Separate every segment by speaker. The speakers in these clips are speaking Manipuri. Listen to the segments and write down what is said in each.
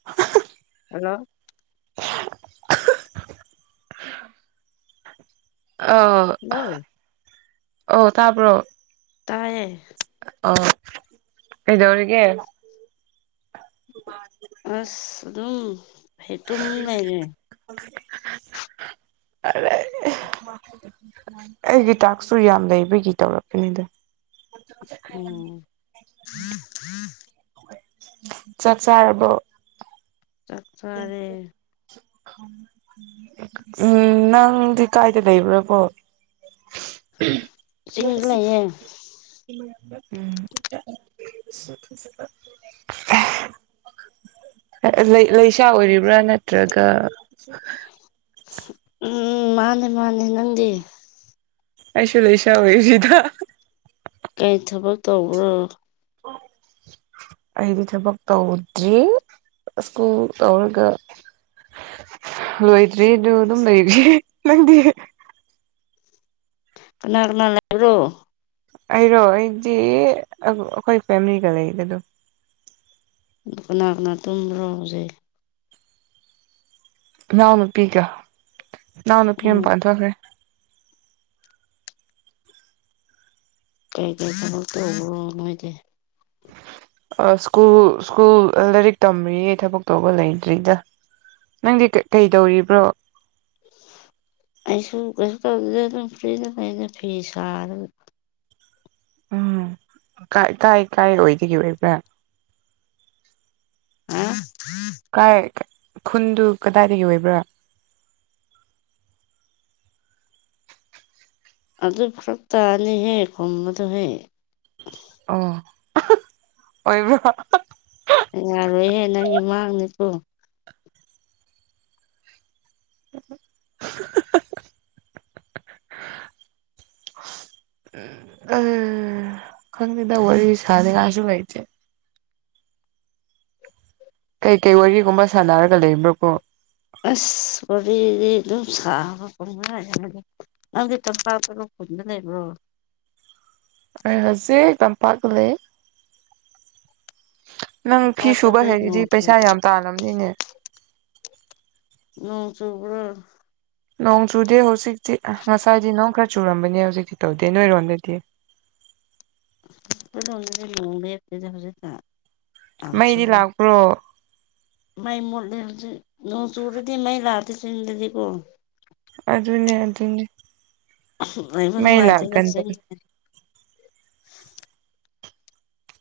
Speaker 1: [unintelligible]
Speaker 2: ꯍꯜꯂꯣ
Speaker 1: ꯑꯧ
Speaker 2: ꯍꯜꯂꯣ
Speaker 1: ꯑꯧ ꯇꯥꯕ꯭ꯔꯣ
Speaker 2: ꯇꯥꯏꯌꯦ
Speaker 1: ꯑꯣ ꯀꯩꯗꯧꯔꯤꯒꯦ
Speaker 2: ꯑꯁ ꯑꯗꯨꯝ ꯍꯦꯛꯇꯨꯝꯅꯤꯡ ꯂꯩꯔꯦ
Speaker 1: [unintelligible] ꯑꯩꯒꯤ ꯇꯥꯛꯁꯨ ꯌꯥꯝ ꯂꯩꯕꯒꯤ ꯇꯧꯔꯛꯄꯅꯤꯗ
Speaker 2: ꯑꯣ
Speaker 1: ꯆꯥꯛ ꯆꯥꯔꯕꯣ
Speaker 2: ꯆꯥꯛꯆꯥꯔꯦ
Speaker 1: [inaudible] ꯎꯝ ꯅꯪꯗꯤ ꯀꯥꯏꯗ ꯂꯩꯕ꯭ꯔꯕꯣ
Speaker 2: ꯆꯁꯤꯡꯗ ꯂꯩꯌꯦ
Speaker 1: [unintelligible] ꯑ ꯑ ꯂꯩ ꯂꯩꯁꯥ ꯑꯣꯏꯔꯤꯕ꯭ꯔꯥ ꯅꯠꯇ꯭ꯔꯒ [inaudible]
Speaker 2: ꯎꯝ ꯃꯥꯅꯦ ꯃꯥꯅꯦ ꯅꯪꯗꯤ
Speaker 1: ꯑꯩꯁꯨ ꯂꯣꯏ ꯁꯧꯋꯦ ꯁꯤꯗ
Speaker 2: ꯀꯩ ꯊꯕꯛ ꯇꯧꯕ꯭ꯔꯣ
Speaker 1: ꯍ ꯑꯩꯗꯤ ꯊꯕꯛ ꯇꯧꯗ꯭ꯔꯤ ꯁ꯭ꯀꯨꯜ ꯇꯧꯔꯒ ꯂꯣꯏꯗ꯭ꯔꯦ ꯑꯗꯨ ꯑꯗꯨꯝ ꯂꯩꯔꯤ ꯅꯪꯗꯤ
Speaker 2: ꯀꯅꯥ ꯀꯅꯥ ꯂꯩꯕ꯭ꯔꯣ
Speaker 1: ꯑꯩꯔꯣ ꯑꯩꯗꯤ ꯑꯩꯈꯣꯏ ꯐꯦꯃꯤꯂꯤꯒ ꯂꯩꯗꯦ ꯑꯗꯨꯝ
Speaker 2: ꯑꯗꯨ ꯀꯅꯥ ꯀꯅꯥ ꯇꯨꯝꯕ꯭ꯔꯣ ꯍꯧꯖꯤꯛ
Speaker 1: ꯏꯅꯥꯎ ꯅꯨꯄꯤꯒ ꯏꯅꯥꯎ ꯅꯨꯄꯤ
Speaker 2: ꯎꯝ
Speaker 1: ꯃꯄꯥꯟꯊꯣꯛꯈ꯭ꯔꯦ
Speaker 2: ꯀꯩ ꯀꯩ ꯊꯕꯛ ꯇꯧꯕꯔꯣ ꯃꯣꯏꯗꯤ
Speaker 1: ꯑ ꯁ꯭ꯀꯨꯜ ꯁ꯭ꯀꯨꯜ ꯂꯥꯏꯔꯤꯛ ꯇꯝꯔꯤꯌꯦ ꯊꯕꯛ ꯇꯧꯕ ꯂꯩꯇ꯭ꯔꯤꯗ ꯅꯪꯗꯤ ꯀꯩꯗꯧꯔꯤꯕ꯭ꯔꯣ
Speaker 2: ꯑꯩꯁꯨ ꯀꯩꯁꯨ ꯇꯧꯗꯗ ꯑꯗꯨꯝ ꯐ꯭ꯔꯤꯗ ꯑꯩꯅ ꯐꯤ ꯁꯥꯔꯒ
Speaker 1: ꯎꯝ ꯀꯥꯏ ꯀꯥꯏ ꯑꯣꯏꯗꯒ ꯑꯣꯏꯕ꯭ꯔꯥ
Speaker 2: ꯍꯥ
Speaker 1: ꯀꯥꯏ ꯈꯨꯟꯗꯨ ꯀꯗꯥꯏꯗꯒꯤ ꯑꯣꯏꯕ꯭ꯔꯥ
Speaker 2: ꯑꯗꯨ ꯐꯔꯛ ꯇꯥꯅꯤꯍꯦ ꯈꯨꯝꯕꯗꯣꯍꯦ
Speaker 1: ꯑꯣ ꯑꯣꯏꯕ꯭ꯔꯣ
Speaker 2: ꯌꯥꯔꯣꯏꯍꯦ ꯅꯪꯒꯤ ꯃꯥꯡꯅꯦꯀꯣ
Speaker 1: [unintelligible] ꯎꯝ ꯎꯟ ꯈꯪꯗꯦꯗ ꯋꯥꯔꯤ ꯁꯥꯅꯤꯡꯉꯥꯏꯁꯨ ꯂꯩꯇꯦ ꯀꯩ ꯀꯩ ꯋꯥꯔꯤꯒꯨꯝꯕ ꯁꯥꯟꯅꯔꯒ ꯂꯩꯕ꯭ꯔꯣ ꯀꯣ
Speaker 2: ꯑꯁ ꯋꯥꯔꯤꯗꯤ ꯑꯗꯨꯝ ꯁꯥꯕ ꯅꯪꯗꯤ ꯇꯄꯥꯛ ꯇ ꯄꯨꯗꯅꯦꯢꯕ꯭ꯔꯣ
Speaker 1: ꯍꯧꯖꯤꯦ ꯇꯝꯄꯄꯥꯛꯒ ꯂꯩ ꯅꯪ ꯐꯤ ꯁꯨꯕ
Speaker 2: ꯇꯝꯄꯥꯛꯇꯗꯤ
Speaker 1: ꯍꯩꯔꯗꯤ
Speaker 2: ꯅꯣꯡ
Speaker 1: ꯄꯩꯁꯥ
Speaker 2: ꯆꯨꯕ꯭ꯔꯣ
Speaker 1: ꯌꯥꯝ ꯇꯥꯜꯂꯝꯅꯤꯅꯦ
Speaker 2: ꯅꯣꯡ ꯆꯣꯕ꯭ꯔꯥ
Speaker 1: ꯅꯣꯡ ꯆꯨꯗꯦ ꯍꯧꯖꯤꯛꯇꯤ ꯉꯁꯥꯏꯗꯤ ꯅꯣꯡ ꯈꯔ ꯆꯨꯔꯝꯕꯅꯦ ꯍꯧꯖꯤꯛꯇꯤ ꯇꯧꯗꯦ ꯅꯣꯏꯔꯣꯝꯗꯗꯤ
Speaker 2: ꯗꯅ ꯑꯗꯨꯦꯀꯦꯖꯥꯁꯨꯥ
Speaker 1: ꯃꯩꯗꯤ ꯂꯥꯛꯄ꯭ꯔꯣ
Speaker 2: ꯃꯥꯏ ꯃꯣꯠꯂꯦꯕꯁꯨ ꯅꯣꯡ ꯆꯨꯔꯗꯤ ꯃꯩ ꯂꯥꯛꯑꯗꯤ ꯆꯤꯡꯗꯗꯤꯀꯣ
Speaker 1: ꯑꯗꯨꯅꯦ ꯑꯗꯨꯅꯦ
Speaker 2: ꯑꯩꯕꯨ
Speaker 1: ꯃꯩ
Speaker 2: ꯅꯨꯡꯉꯥꯏꯖꯦ ꯆꯠꯁ
Speaker 1: ꯂꯥꯛꯀꯟꯗꯕꯅꯤ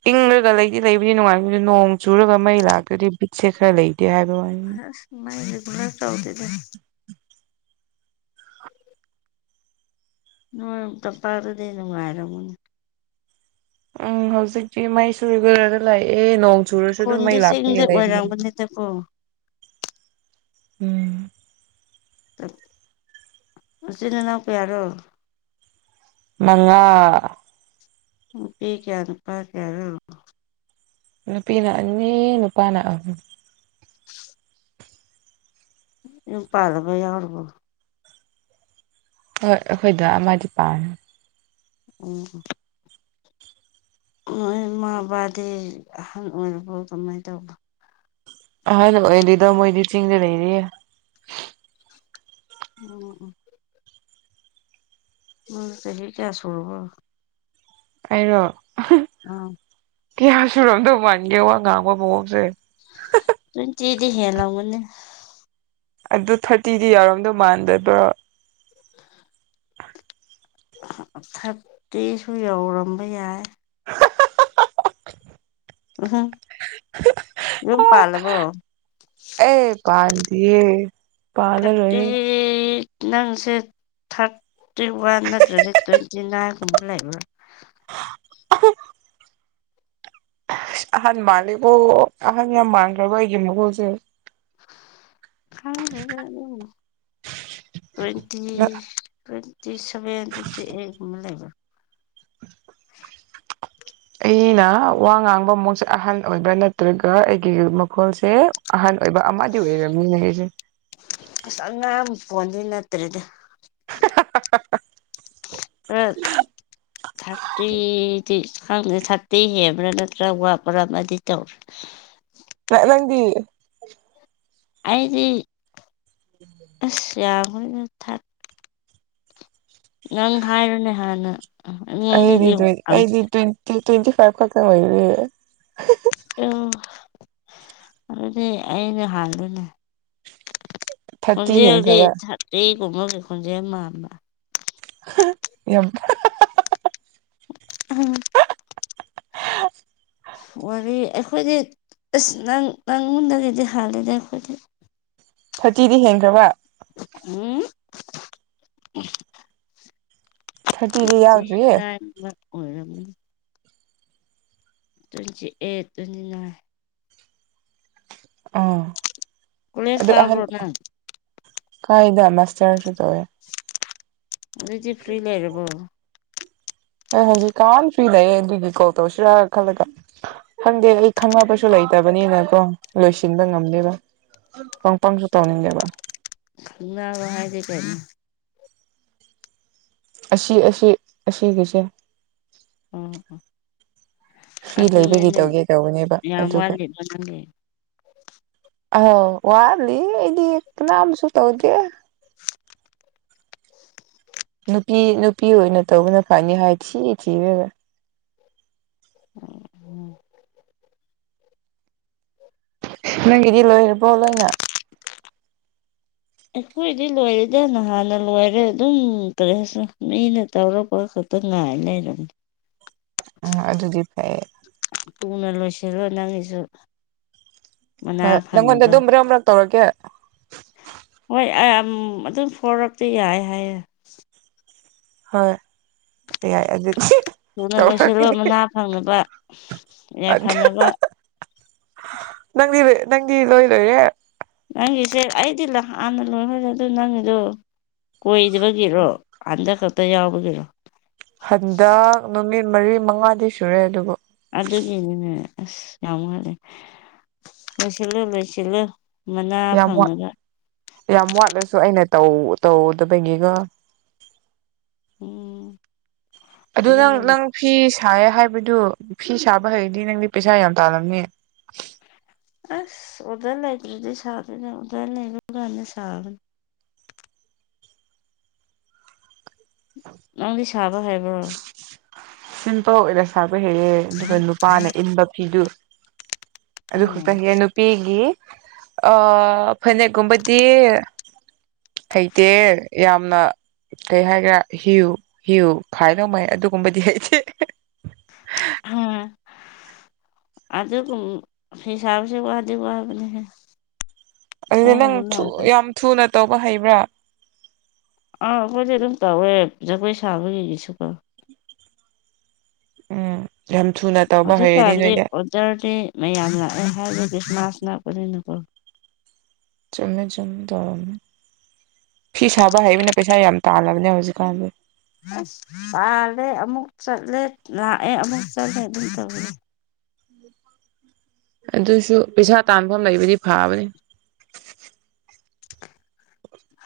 Speaker 1: ꯏꯪꯉꯒ ꯂꯩꯗꯤ ꯂꯩꯕꯗꯤ ꯅꯨꯡꯉꯥꯏ ꯅꯣꯡ ꯆꯨꯔꯒ ꯃꯩ ꯂꯥꯛꯇ꯭ꯔꯗꯤ ꯕꯤꯠꯁꯦ ꯈꯔ ꯂꯩꯇꯦ ꯍꯥꯏꯕ ꯋꯥꯅꯤ
Speaker 2: ꯅꯒꯅ ꯆꯥꯎꯧꯗꯗ ꯅꯣꯏ ꯇ ꯄꯥꯔꯗꯅ ꯉ ꯍꯥꯏꯔ ꯃꯨꯅ
Speaker 1: ꯎꯝ ꯍꯧꯖꯤꯛꯇꯤ ꯃꯩꯁꯨꯔꯤ ꯂꯥꯛꯑꯦ ꯅꯣꯡ ꯆꯨꯔꯁꯨ ꯑꯗꯨꯝ
Speaker 2: ꯈꯨꯟꯗꯤ
Speaker 1: ꯃꯩ ꯂꯥꯛꯄꯒꯤ
Speaker 2: ꯆꯤꯡꯗ
Speaker 1: ꯂꯩ [unintelligible]
Speaker 2: ꯑꯣꯏꯔꯝꯒꯅꯤꯗꯀꯣ
Speaker 1: ꯎꯝ
Speaker 2: ꯅꯆꯤꯟ ꯅꯅꯥꯎ ꯀꯌꯥꯔꯣ
Speaker 1: ꯃꯪꯉꯥ
Speaker 2: ꯅꯨꯄꯤ ꯀꯌꯥ ꯅꯨꯄꯥ ꯀꯌꯥꯔꯣ
Speaker 1: ꯅꯨꯄꯤꯅꯥ ꯑꯅꯤ ꯅꯨꯄꯥꯅꯥ ꯑꯍꯨꯝ
Speaker 2: ꯌꯨꯝ ꯄꯥꯜꯂꯕ ꯌꯥꯎꯔꯕꯣ
Speaker 1: ꯍꯣꯏ ꯑꯩꯈꯣꯏ ꯗꯥ ꯑꯃꯗꯤ ꯄꯥꯜꯂꯦ
Speaker 2: ꯎꯝ ꯑꯣ ꯏꯃꯥ ꯕꯥꯗꯤ ꯑꯍꯜ ꯑꯣꯏꯔꯕꯣ ꯀꯃꯥꯏꯅ ꯇꯧꯕ
Speaker 1: ꯑꯍꯟ ꯑꯣꯏꯗꯔꯤꯗ ꯃꯣꯏꯗꯤ ꯆꯤꯡꯗ ꯂꯩꯔꯤꯌꯦ
Speaker 2: ꯑꯣꯑꯣ ꯎꯝ ꯆꯍꯤ ꯀꯌꯥ ꯁꯨꯔꯕꯣ
Speaker 1: ꯑꯩꯔꯣ
Speaker 2: ꯑꯥ
Speaker 1: ꯀꯌꯥ ꯁꯨꯔꯝꯗꯧ ꯃꯥꯟꯒꯦ ꯋꯥ ꯉꯥꯡꯕ ꯃꯑꯣꯡꯁꯦ
Speaker 2: ꯇ꯭ꯋꯦꯟꯇꯤꯗꯤ ꯍꯦꯜꯂꯝꯒꯅꯤ
Speaker 1: ꯑꯗꯨ ꯊꯥꯔꯇꯤꯗꯤ ꯌꯥꯎꯔꯝꯗꯧ ꯃꯥꯟꯗꯕ꯭ꯔꯣ
Speaker 2: ꯊꯥꯔꯇꯤꯁꯨ ꯌꯧꯔꯝꯕ ꯌꯥꯏ
Speaker 1: [unintelligible]
Speaker 2: [unintelligible] ꯌꯨꯝ ꯄꯥꯜꯂꯕꯣ
Speaker 1: ꯑꯦ ꯄꯥꯟꯗꯤꯌꯦ
Speaker 2: ꯊ꯭ꯔꯇꯤ
Speaker 1: ꯄꯥꯜꯂꯔꯣꯏꯍꯦ
Speaker 2: ꯅꯪꯁꯦ ꯊꯥꯔꯇꯤ ꯋꯥꯟ ꯅꯠꯇ꯭ꯔꯒ ꯇ꯭ꯋꯦꯟꯇꯤ ꯅꯥꯏꯟꯒꯨꯝꯕ ꯂꯩꯕ
Speaker 1: [unintelligible] ꯑꯍꯥꯟ ꯃꯥꯜꯂꯤꯕꯣ ꯑꯍꯟ ꯌꯥꯝ ꯃꯥꯡꯈ꯭ꯔꯕ ꯑꯩꯒꯤ ꯃꯒꯨꯁꯦ
Speaker 2: ꯈꯪꯗꯦꯗ ꯑꯗꯨ ꯇ꯭ꯋꯦꯟꯇꯤ ꯇ꯭ꯋꯦꯟꯇꯤ ꯁꯚꯦꯟ ꯇ꯭ꯋꯦꯟꯇꯤ ꯑꯩꯠꯀꯨꯝꯕ ꯂꯩꯕ
Speaker 1: ꯑꯩꯅ ꯋꯥ ꯉꯥꯡꯕ ꯃꯑꯣꯡꯁꯦ ꯑꯍꯜ ꯑꯣꯏꯕ꯭ꯔꯥ ꯅꯠꯇ꯭ꯔꯒ ꯑꯩꯒꯤ ꯃꯈꯣꯜꯁꯦ ꯑꯍꯟ ꯑꯣꯏꯕ ꯑꯃꯗꯤ ꯑꯣꯏꯔꯝꯅꯤꯅꯦ ꯑꯩꯁꯦ
Speaker 2: ꯑꯁ ꯑꯉꯥꯡ ꯐꯣꯟꯗꯤ ꯅꯠꯇ꯭ꯔꯦꯗ
Speaker 1: [unintelligible]
Speaker 2: [unintelligible] ꯊꯥꯔꯇꯤꯗꯤ ꯈꯪꯗꯦ ꯊꯥꯔꯇꯤ ꯍꯦꯟꯕ꯭ꯔꯥ ꯅꯠꯇ꯭ꯔꯥ ꯋꯥꯠꯄ꯭ꯔꯥ ꯑꯃꯗꯤ ꯇꯧꯔꯦ
Speaker 1: ꯅꯪꯗꯤ
Speaker 2: ꯑꯩꯗꯤ ꯑꯁ ꯌꯥꯈꯣꯏꯅ ꯊ ꯅꯪ ꯍꯥꯏꯔꯨꯅꯦ ꯍꯥꯟꯅ ꯑꯩꯉꯣꯟꯗꯒꯤ ꯑꯪ
Speaker 1: ꯇꯨ ꯇ꯭ꯋꯦꯟꯇꯤ ꯐꯥꯏꯚ ꯈꯛ ꯇꯪ ꯑꯣꯏꯔꯤ
Speaker 2: ꯑꯌꯣ ꯑꯗꯨꯗꯤ ꯑꯩꯅ ꯍꯥꯟꯕꯅꯦ
Speaker 1: [inaudible]
Speaker 2: ꯈꯣꯟꯖꯦꯜꯗꯤ
Speaker 1: ꯍꯦꯟꯈ꯭ꯔꯕ
Speaker 2: ꯊꯥꯔꯇꯤ ꯒꯨꯝꯕꯒꯤ ꯈꯣꯟꯖꯦꯜ ꯃꯥꯟꯕ꯫
Speaker 1: [unintelligible] ꯌꯥꯝ
Speaker 2: [unintelligible]
Speaker 1: [inaudible]
Speaker 2: ꯋꯥꯔꯤ ꯑꯩꯈꯣꯏꯗꯤ ꯑꯁ ꯅꯪ ꯅꯪꯉꯣꯟꯗꯒꯤꯗꯤ ꯍꯥꯂꯦꯗ ꯑꯩꯈꯣꯏꯗꯤ
Speaker 1: ꯊꯥꯔꯇꯤꯗꯤ ꯍꯦꯟꯈ꯭ꯔꯕ
Speaker 2: ꯎꯝ
Speaker 1: ꯊꯥꯔꯇꯤꯗꯤ
Speaker 2: ꯇ꯭ꯋꯦꯟꯇꯤ
Speaker 1: ꯌꯥꯎꯗ꯭ꯔꯤꯌꯦ
Speaker 2: ꯅꯥꯏꯟ [unintelligible] ꯑꯣꯏꯔꯝꯅꯤ꯫ ꯇ꯭ꯋꯦꯟꯇꯤ ꯑꯩꯠ ꯇ꯭ꯋꯦꯟꯇꯤ ꯅꯥꯏꯟ
Speaker 1: ꯑ
Speaker 2: ꯀꯣꯂꯦꯖ
Speaker 1: ꯑꯗꯨ ꯑꯍꯟ
Speaker 2: ꯀꯥꯕ꯭ꯔꯣ ꯅꯪ
Speaker 1: ꯀꯥꯏꯗ ꯃꯁꯔꯁꯨ ꯇꯧꯋꯦ
Speaker 2: ꯑꯗꯨꯗꯤ ꯐ꯭ꯔꯤ ꯂꯩꯔꯕꯦꯔꯕꯣ
Speaker 1: ꯑꯦ ꯍꯧꯖꯤꯛ ꯀꯥꯟꯅ ꯐꯤꯏꯅꯑ ꯑꯗꯨꯒꯤ ꯀꯣꯜ ꯇꯧꯔꯁꯤꯔꯥ ꯈꯜꯂꯒ ꯈꯪꯗꯦ ꯑꯩ ꯈꯪꯅꯕꯁꯨ ꯂꯩꯇꯕꯅꯤꯅꯀꯣ ꯂꯣꯏꯁꯤꯟꯕ ꯉꯝꯗꯦꯕ ꯄꯪ ꯄꯪꯁꯨ ꯇꯧꯅꯤꯡꯒꯦꯕ
Speaker 2: ꯋꯥ ꯍꯥꯏꯗꯤ ꯀ
Speaker 1: ꯑꯁꯤ ꯑꯁꯤ ꯑꯁꯤꯒꯤꯁꯦ
Speaker 2: ꯑꯥ
Speaker 1: ꯐ꯭ꯔꯤ ꯂꯩꯕꯒꯤ ꯇꯧꯒꯦ ꯀꯅꯦꯕ
Speaker 2: ꯌꯥꯝ
Speaker 1: ꯑꯗꯨꯒ
Speaker 2: ꯋꯥꯠꯂꯤꯕ ꯅꯪꯒꯤ
Speaker 1: ꯑ ꯋꯥꯠꯂꯤ ꯑꯩꯗꯤ ꯀꯅꯥ ꯑꯃꯁꯁꯨ ꯇꯧꯗꯦ
Speaker 2: [unintelligible]
Speaker 1: ꯅꯨꯄꯤ ꯅꯨꯄꯤ ꯑꯣꯏꯅ ꯇꯧꯕꯅ ꯐꯅꯤ ꯍꯥꯏ ꯊꯤ ꯊꯤꯔꯦꯒ
Speaker 2: ꯑꯣ ꯎꯝ
Speaker 1: ꯅꯪꯒꯤꯗꯤ ꯂꯣꯏꯔꯕ꯭ꯔꯣ ꯂꯣꯏꯅ
Speaker 2: ꯑꯩꯈꯣꯏꯗꯤ ꯂꯣꯏꯔꯗ ꯅꯍꯥꯟꯅ ꯂꯣꯏꯔꯦ ꯑꯗꯨꯝ ꯀꯔꯤꯁꯨ ꯃꯤꯅ ꯇꯧꯔꯛꯄ ꯈꯛꯇ ꯇ ꯉꯥꯏ ꯂꯩꯔꯝꯅꯤ
Speaker 1: ꯎ ꯑꯗꯨꯗꯤ ꯐꯩꯌꯦ
Speaker 2: ꯇꯨꯅ ꯂꯣꯏꯁꯤꯜꯂꯣꯏ ꯅꯪꯒꯤꯁꯨ ꯃꯅꯥ
Speaker 1: ꯍꯣꯢ
Speaker 2: ꯐꯪꯅꯕ
Speaker 1: ꯑꯗꯨꯝꯕ꯭ꯔ ꯑꯣꯝ꯭ꯔꯒ ꯇꯧꯔꯀꯦ
Speaker 2: ꯍꯣꯏ ꯑꯗꯨꯝ ꯐꯣꯔꯣꯔꯛꯇ ꯌꯥꯏ ꯍꯥꯏꯌꯦ
Speaker 1: ꯍꯣꯏ ꯌꯥꯏ ꯑꯗꯨꯗꯤ
Speaker 2: ꯊꯨꯅ ꯂꯣꯏꯁꯤꯜꯂꯣ
Speaker 1: ꯇꯧꯔꯛꯀꯅꯤ
Speaker 2: ꯃꯅꯥ ꯐꯪꯅꯕ ꯌꯥꯏꯐꯅꯕ
Speaker 1: ꯅꯪꯗꯤꯣꯏ ꯅꯪꯗꯤ ꯂꯣꯏ ꯂꯣꯏꯔꯦ
Speaker 2: ꯅꯪꯒꯤꯁꯦ ꯑꯩꯗꯤ ꯍꯥꯟꯅ ꯂꯣꯏꯈꯅꯦ ꯑꯗꯨ ꯅꯪꯒꯤꯗꯣ ꯀꯣꯏꯗꯕꯒꯤꯔꯣ ꯍꯟꯗꯛ ꯈꯛꯇ ꯌꯥꯎꯕꯒꯤꯔꯣ
Speaker 1: ꯍꯟꯗꯛ ꯅꯨꯃꯤꯠ ꯃꯔꯤ ꯃꯉꯥꯗꯤ ꯁꯨꯔꯦ ꯑꯗꯨꯕꯨ
Speaker 2: ꯑꯗꯨꯒꯤꯅꯤꯅꯦ ꯑꯁ ꯌꯥꯝ ꯃꯥꯜꯂꯦ ꯂꯣꯏꯁꯤꯜꯂꯨ ꯂꯣꯏꯁꯤꯜꯂꯨ ꯃꯅꯥ
Speaker 1: ꯌꯥꯝ
Speaker 2: ꯐꯪꯅꯒ
Speaker 1: ꯌꯥꯝ ꯋꯥꯠꯂꯁꯨ ꯑꯩꯅꯧ ꯇꯧꯗꯕꯒꯤꯒ
Speaker 2: ꯎꯝ
Speaker 1: ꯑꯗꯨ ꯅꯪ
Speaker 2: ꯑꯗꯨꯅꯦꯕ
Speaker 1: ꯅꯪ ꯐꯤ ꯁꯥꯥꯏꯌꯦ ꯍꯥꯏꯕꯗꯨ ꯐꯤ ꯁꯥꯕ ꯍꯩꯔꯗꯤ ꯅꯪꯗꯤ ꯄꯩꯁꯥ ꯌꯥꯝ ꯇꯥꯜꯂꯝꯅꯤ
Speaker 2: ꯑꯁ ꯑꯣꯗ ꯂꯩꯇꯗꯤ ꯁꯥꯗꯅꯦ ꯑꯣꯗ ꯂꯩꯕꯒꯅꯤ ꯁꯥꯕ
Speaker 1: ꯑ [inaudible]
Speaker 2: ꯅꯪꯗꯤ ꯁꯥꯕ ꯍꯥꯏꯕ꯭ꯔꯣ
Speaker 1: ꯁꯤꯝꯇ ꯑꯣꯏꯅꯔ ꯁꯥꯕ ꯍꯦꯛꯑꯦ ꯑꯗꯨꯒ ꯅꯨꯄꯥꯅ ꯏꯟꯕ ꯐꯤꯗꯨ
Speaker 2: ꯎꯝ
Speaker 1: ꯑꯗꯨꯗꯤ ꯅꯨꯄꯤꯒꯤ ꯑ ꯐꯅꯦꯛ ꯀꯨꯝꯕꯗꯤ ꯍꯩꯇꯦ ꯌꯥꯝꯅ ꯀꯩ ꯍꯥꯏꯒꯦꯔꯥ ꯍꯤꯌꯨ ꯍꯤꯌꯨ ꯈꯥꯏ ꯂꯧꯧꯃꯩ ꯑꯗꯨꯒꯨꯝꯕꯗꯤ ꯍꯩꯇꯦ [unintelligible]
Speaker 2: ꯑꯗ ꯐꯤ ꯁꯥꯕꯁꯤ ꯋꯥꯗꯤ ꯋꯥꯕꯅꯤꯍꯦ
Speaker 1: ꯑꯗꯨꯗꯤ ꯅꯪ ꯌꯥꯝ ꯊꯨꯅ ꯇꯧꯕ ꯍꯩꯕ꯭ꯔꯥ
Speaker 2: ꯑꯥ ꯑꯩꯈꯣꯏꯗꯤ ꯑꯗꯨꯝ ꯇꯧꯋꯦ ꯖꯒꯣꯏ ꯁꯥꯕꯒꯤꯒꯤꯁꯨꯀꯣ
Speaker 1: ꯎꯝ ꯌꯥꯝ ꯊꯨꯅ ꯇꯧꯕ ꯍꯩꯔꯅꯤ ꯅꯣꯏꯅꯦ
Speaker 2: ꯆꯔꯗꯦ ꯃꯌꯥꯝ ꯂꯥꯛꯑꯦ ꯍꯥꯏꯗꯤ ꯈ꯭ꯔꯤꯁꯃꯥꯁ ꯂꯥꯛꯄꯅꯤꯅꯀꯣ
Speaker 1: ꯆꯨꯝꯃꯦ ꯆꯨꯝꯃꯦ ꯇꯧꯔꯝꯃꯦ ꯐꯤ ꯁꯥꯕ ꯍꯩꯕꯅ ꯄꯩꯁꯥ ꯌꯥꯝ ꯇꯥꯜꯂꯕꯅꯦ ꯍꯧꯖꯤꯛꯀꯥꯟꯗꯤ
Speaker 2: ꯑ ꯇꯥꯂꯦ ꯑꯃꯨꯛ ꯆꯠꯂꯦ ꯂꯥꯛꯑꯦ ꯑꯃꯨꯛ ꯆꯠꯂꯦ ꯑꯗꯨꯝ ꯇꯦ
Speaker 1: ꯑꯗꯨꯁꯨ ꯄꯩꯁꯥ ꯇꯥꯟꯐꯝ ꯂꯩꯕꯗꯤ ꯐꯥꯕꯅꯤ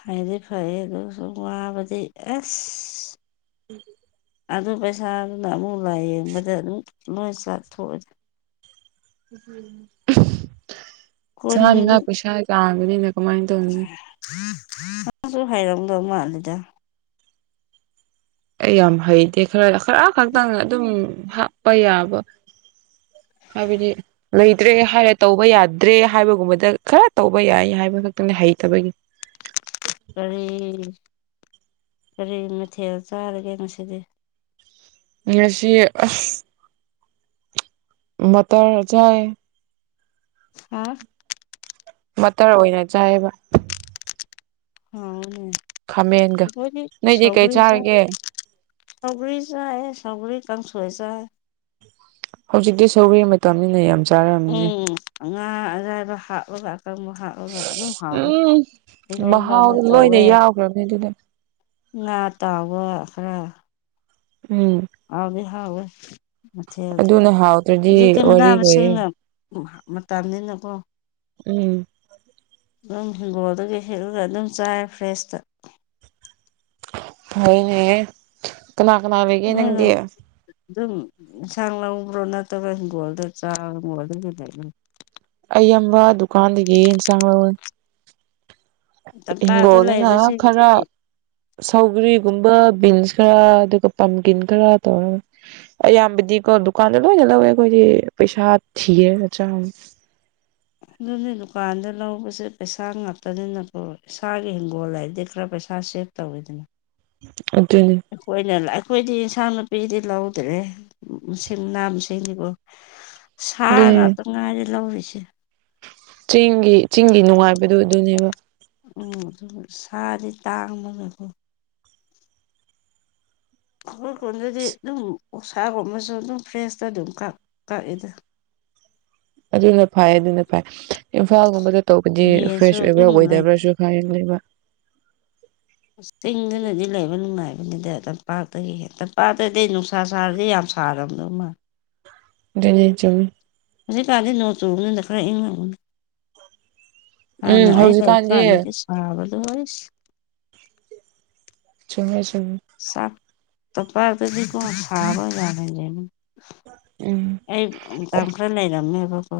Speaker 2: ꯍꯥꯏꯗꯤ ꯐꯩ ꯑꯗꯨꯒ ꯁ ꯋꯥꯕꯗꯤ ꯑꯁ
Speaker 1: ꯎꯝ
Speaker 2: ꯑꯗꯨ ꯄꯩꯁꯥꯗꯨꯅ ꯑꯃꯨꯛ ꯂꯥꯏꯌꯦꯡꯕꯗ ꯑꯗꯨꯝ ꯂꯣꯏ ꯆꯥꯛꯊꯣꯛꯑ
Speaker 1: ꯆꯥꯅꯤꯡ ꯉ ꯄꯩꯁꯥ ꯀꯥꯡꯒꯅꯤꯅ
Speaker 2: ꯀꯥꯅꯥꯁꯨ ꯍꯩꯔꯝꯗꯧ ꯃꯥꯟꯗꯦꯗꯥ
Speaker 1: ꯑꯩ ꯌꯥꯝ ꯍꯩꯇꯦ ꯈꯔ ꯈꯔ ꯈꯛꯇꯪ ꯑꯗꯨꯝ ꯍꯥꯞꯄ ꯌꯥꯕ ꯍꯥꯏꯕꯗꯤ ꯂꯩꯇ꯭ꯔꯦ ꯍꯥꯏꯔꯦ ꯇꯧꯕ ꯌꯥꯗ꯭ꯔꯦ ꯍꯥꯏꯕꯒꯨꯝꯕꯗ ꯈꯔ ꯇꯧꯕ ꯌꯥꯏ ꯍꯥꯏꯕ ꯈꯛꯇꯪꯅꯦ ꯍꯩꯇꯕꯒꯤ
Speaker 2: ꯀꯔꯤ ꯀꯔꯤ ꯃꯊꯦꯜ ꯆꯥꯔꯒꯦ ꯉꯁꯤꯗꯤ
Speaker 1: ꯉꯁꯤ ꯑꯁ ꯃꯠꯇꯟ ꯆꯥꯏ
Speaker 2: ꯍꯥ
Speaker 1: ꯃꯇꯟ ꯑꯣꯏꯅ ꯆꯥꯏꯕ
Speaker 2: ꯍꯥꯎꯅꯦ
Speaker 1: ꯈꯥꯃꯦꯟꯒ
Speaker 2: ꯀꯗꯤ
Speaker 1: ꯅꯣꯏꯗꯤ ꯀꯩ
Speaker 2: ꯁꯧꯒꯔꯤ ꯆꯥꯏ
Speaker 1: ꯆꯥꯔꯒꯦ
Speaker 2: ꯁꯧꯒ꯭ꯔꯤ ꯆꯥꯏ ꯁꯧꯒꯔꯤ ꯀꯥꯡꯁꯣꯏ ꯆꯥꯏ
Speaker 1: ꯍꯧꯖꯤꯛꯇꯤ ꯁꯧꯒꯔꯤ ꯃꯇꯝꯅꯤꯅ ꯌꯥꯝ ꯆꯥꯔꯝꯅꯤ
Speaker 2: ꯎꯝ ꯉꯥ ꯑꯔꯥꯏꯕ ꯍꯥꯞꯂꯒ ꯑꯀꯪꯕ ꯍꯥꯞ ꯑꯗꯨꯒ ꯑꯗꯨꯝ ꯍꯥꯎꯋꯦ
Speaker 1: ꯎꯝ
Speaker 2: ꯏꯔꯣꯟꯕ ꯑꯃ
Speaker 1: ꯃꯍꯥꯎꯗꯣ
Speaker 2: ꯇꯧꯋꯦ
Speaker 1: [unintelligible]
Speaker 2: ꯉꯥ ꯇꯥꯎꯕ ꯈꯔ
Speaker 1: ꯎꯝ
Speaker 2: ꯍꯥꯎꯗꯤ ꯍꯥꯎꯋꯦ ꯃꯊꯦꯜꯗꯤ
Speaker 1: ꯑꯗꯨꯅ ꯍꯥꯎꯇ꯭ꯔꯗꯤ
Speaker 2: ꯍꯧꯖꯤꯛꯇꯤ ꯃꯅꯥ
Speaker 1: ꯋꯥꯔꯤ ꯂꯣꯏꯔꯦ
Speaker 2: ꯃꯁꯤꯡꯅ ꯃꯇꯝꯅꯤꯅꯀꯣ
Speaker 1: ꯎꯝ
Speaker 2: ꯑꯗꯨꯝ ꯍꯤꯡꯒꯣꯜꯗꯨꯒꯤ ꯍꯦꯛꯂꯒ ꯑꯗꯨꯝ ꯆꯥꯏꯔꯦ ꯐ꯭ꯔꯦꯁꯇ
Speaker 1: ꯍꯣꯏ ꯅꯦ ꯀꯅꯥ ꯀꯅꯥ ꯂꯩꯒꯦ ꯅꯪꯗꯤ
Speaker 2: ꯅꯣꯏꯔꯣꯝ ꯑꯗꯨꯝ ꯑꯦꯟꯁꯥꯡ ꯂꯕ꯭ꯔꯣ ꯅꯠꯇꯕ ꯍꯤꯡꯒꯣꯜꯗ ꯆꯥ ꯍꯤꯡꯒꯣꯜꯗ ꯑꯗꯨꯝ
Speaker 1: ꯑꯩ ꯑꯝꯕ ꯗꯨꯀꯥꯟꯗꯒꯤ ꯏꯟꯁꯥꯡ ꯂꯧꯋꯦ
Speaker 2: ꯇꯝꯄꯥꯛꯇ
Speaker 1: ꯍꯤꯡꯒꯣꯗꯅ
Speaker 2: ꯂꯩꯕꯁꯤꯡꯗꯤ
Speaker 1: ꯈꯔ ꯁꯧꯒꯔꯤꯒꯨꯝꯕ ꯕꯤꯟꯁ ꯈꯔ ꯑꯗꯨꯒ ꯄꯝꯀꯤꯟ ꯈꯔ ꯇꯧꯔꯒ ꯑꯌꯥꯝꯕꯗꯤꯀꯣ ꯗꯨꯀꯥꯟꯗ ꯂꯣꯏꯅ ꯂꯧꯋꯦ ꯑꯩꯈꯣꯏꯗꯤ ꯄꯩꯁꯥ ꯊꯤꯔꯒ
Speaker 2: ꯑꯗꯨꯅꯤ ꯗꯨꯀꯥꯟꯗ ꯂꯧꯕꯁꯦ ꯄꯩꯁꯥ ꯉꯥꯛꯇꯅꯤꯅꯀꯣ ꯏꯁꯥꯒꯤ ꯍꯪꯒꯣꯜ ꯍꯥꯏꯔꯗꯤ ꯈꯔ ꯄꯩꯁꯥ ꯁꯦꯞ ꯇꯧꯋꯦꯗꯅ
Speaker 1: ꯑꯗꯨꯅꯦ
Speaker 2: ꯑꯩꯈꯣꯏꯅ ꯑꯩꯈꯣꯏꯗꯤ ꯏꯟꯁꯥꯡ ꯅꯥꯄꯤꯗꯤ ꯂꯧꯗ꯭ꯔꯦ ꯃꯁꯤꯡ ꯅꯥ ꯃꯁꯤꯡꯅꯤꯀꯣ ꯁꯥꯅ
Speaker 1: ꯑꯗꯨꯅꯤ
Speaker 2: ꯉꯥꯛꯇ ꯉꯥꯏꯔꯦ ꯂꯧꯔꯤꯁꯦ
Speaker 1: ꯆꯦꯡꯒꯤ ꯆꯤꯡꯒꯤ ꯅꯨꯡꯉꯥꯏꯕꯗꯨ ꯑꯗꯨꯅꯦꯕ
Speaker 2: ꯎꯝ ꯑꯗꯨ ꯁꯥꯗꯤ ꯇꯥꯡꯕꯅꯦꯀꯣ ꯑꯩꯈꯣꯏ ꯈꯨꯟꯗꯗꯤ ꯑꯗꯨꯝ ꯁꯥꯒꯨꯝ ꯑꯃꯁꯨ ꯑꯗꯨꯝ ꯐ꯭ꯔꯦꯁꯇ ꯑꯗꯨꯝ ꯀꯛꯑꯗ
Speaker 1: ꯑꯗꯨꯅ ꯐꯥꯏ ꯑꯗꯨꯅ ꯐꯥꯏ ꯏꯝꯐꯥꯜꯒꯨꯝꯕꯗ ꯇꯧꯕꯗꯤ
Speaker 2: ꯌꯦꯟꯁꯨ
Speaker 1: ꯐ꯭ꯔꯦꯁ ꯑꯣꯏꯕ꯭ꯔꯥ
Speaker 2: ꯑꯗꯨꯝ
Speaker 1: ꯑꯣꯏꯗꯕ꯭ꯔꯥꯁꯨ ꯈꯔꯌꯦꯡ ꯂꯩꯕ
Speaker 2: ꯆꯤꯡꯗꯨꯅꯗꯤ ꯂꯩꯕ ꯅꯨꯡꯉꯥꯏꯕꯅꯤꯗ ꯇꯝꯄꯥꯛꯇꯒꯤ ꯇꯝꯄꯥꯛꯇꯗꯤ ꯅꯨꯡꯁꯥ ꯁꯥꯔꯗꯤ ꯌꯥꯝ ꯊꯥꯔꯝꯗꯧ ꯃꯥꯜꯂꯦ
Speaker 1: ꯑꯗꯨꯅꯦ ꯆꯨꯝꯃꯦ
Speaker 2: ꯍꯧꯖꯤꯛ ꯀꯥꯟꯗꯤ ꯅꯣꯡ ꯆꯨꯕꯅꯤꯅ ꯈꯔ ꯏꯪꯉꯥꯡꯒꯅꯤ ꯍꯥꯟꯅ
Speaker 1: ꯎꯝ
Speaker 2: ꯑꯩ ꯂꯩꯕ
Speaker 1: ꯍꯧꯖꯤꯛꯀꯥꯟꯗꯤ
Speaker 2: ꯀꯥꯟꯗꯗꯤ ꯁꯥꯕꯗꯨ ꯑꯣꯏꯁ
Speaker 1: ꯆꯨꯝꯃꯦ ꯆꯨꯝꯃꯦ
Speaker 2: [unintelligible]
Speaker 1: ꯎꯝ
Speaker 2: ꯑꯩꯗꯥꯥꯡ ꯈꯔ ꯂꯩꯔꯝꯃꯦꯕꯀꯣ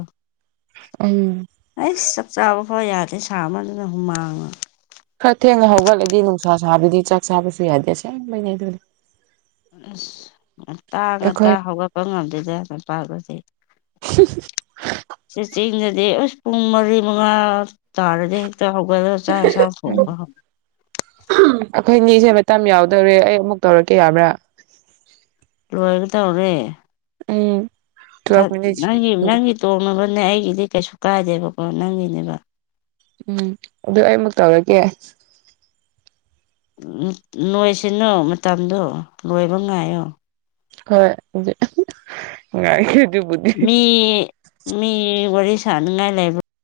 Speaker 1: ꯎꯝ
Speaker 2: ꯑꯩ ꯆꯥꯛ ꯆꯥꯕ ꯐꯥꯎ ꯌꯥꯗꯦ ꯁꯥ ꯑꯃ ꯑꯗꯨꯅ ꯍꯨꯃꯥꯡꯅ
Speaker 1: ꯈꯔ ꯊꯦꯡꯅ ꯍꯧꯒꯠꯂꯗꯤ ꯅꯨꯡꯁꯥ ꯁꯥꯕꯗꯤ ꯆꯥꯛ ꯁꯥꯕꯁꯨ ꯌꯥꯗꯦ ꯑꯁꯦꯡꯕꯩꯅꯦ ꯑꯗꯨꯅꯦ꯫
Speaker 2: ꯑꯁ ꯉꯇꯥ ꯉꯥꯛꯇ
Speaker 1: ꯑꯩꯈꯣꯏ
Speaker 2: ꯍꯧꯒꯠꯄ ꯉꯝꯗꯦꯗ ꯂꯝꯄꯥꯛꯁ꯫
Speaker 1: [inaudible]
Speaker 2: ꯁꯤ ꯆꯦꯡꯗꯗꯤ ꯑꯁ ꯄꯨꯡ ꯃꯔꯤ ꯃꯉꯥ ꯇꯥꯔꯗꯤ꯫ ꯍꯧꯒꯗ ꯆꯥ ꯆꯥꯛ ꯊꯣꯡꯕ꯫
Speaker 1: ꯎꯝ ꯑꯩꯈꯣꯏꯅꯤꯁꯦ ꯃꯇꯝ ꯌꯥꯎꯗꯧꯔꯦ ꯑꯩ ꯑꯃꯨꯛ ꯇꯧꯔꯛꯀꯦ ꯌꯥꯕ꯭ꯔꯥ꯫
Speaker 2: ꯂꯣꯏꯒ ꯇꯧꯔꯦ
Speaker 1: ꯎꯝ ꯇꯨꯋꯦꯜꯐ ꯃꯤꯅꯤꯠꯁ
Speaker 2: ꯅꯪ ꯅꯪꯒꯤ꯫ ꯇꯣꯡꯉꯕꯅꯦ ꯑꯩꯒꯤꯗꯤ ꯀꯩꯁꯨ ꯀꯥꯏꯗꯦꯕꯀꯣ ꯅꯪꯒꯤꯅꯦꯕ꯫
Speaker 1: ꯎꯝ ꯑꯗꯨ ꯑꯩꯃꯨ ꯇꯧꯔꯒꯦ꯫
Speaker 2: ꯅꯣꯏꯁꯤꯅꯨ ꯃꯇꯝꯗꯣ ꯂꯣꯏꯕ ꯉꯥꯏꯌꯣ꯫
Speaker 1: ꯍꯣꯏ ꯉꯥꯏꯒꯦ ꯑꯗꯨꯕꯨ꯫
Speaker 2: ꯃꯤ ꯃꯤ ꯋꯥꯔꯤ ꯁꯅꯉꯥꯏ ꯂꯩꯕ꯫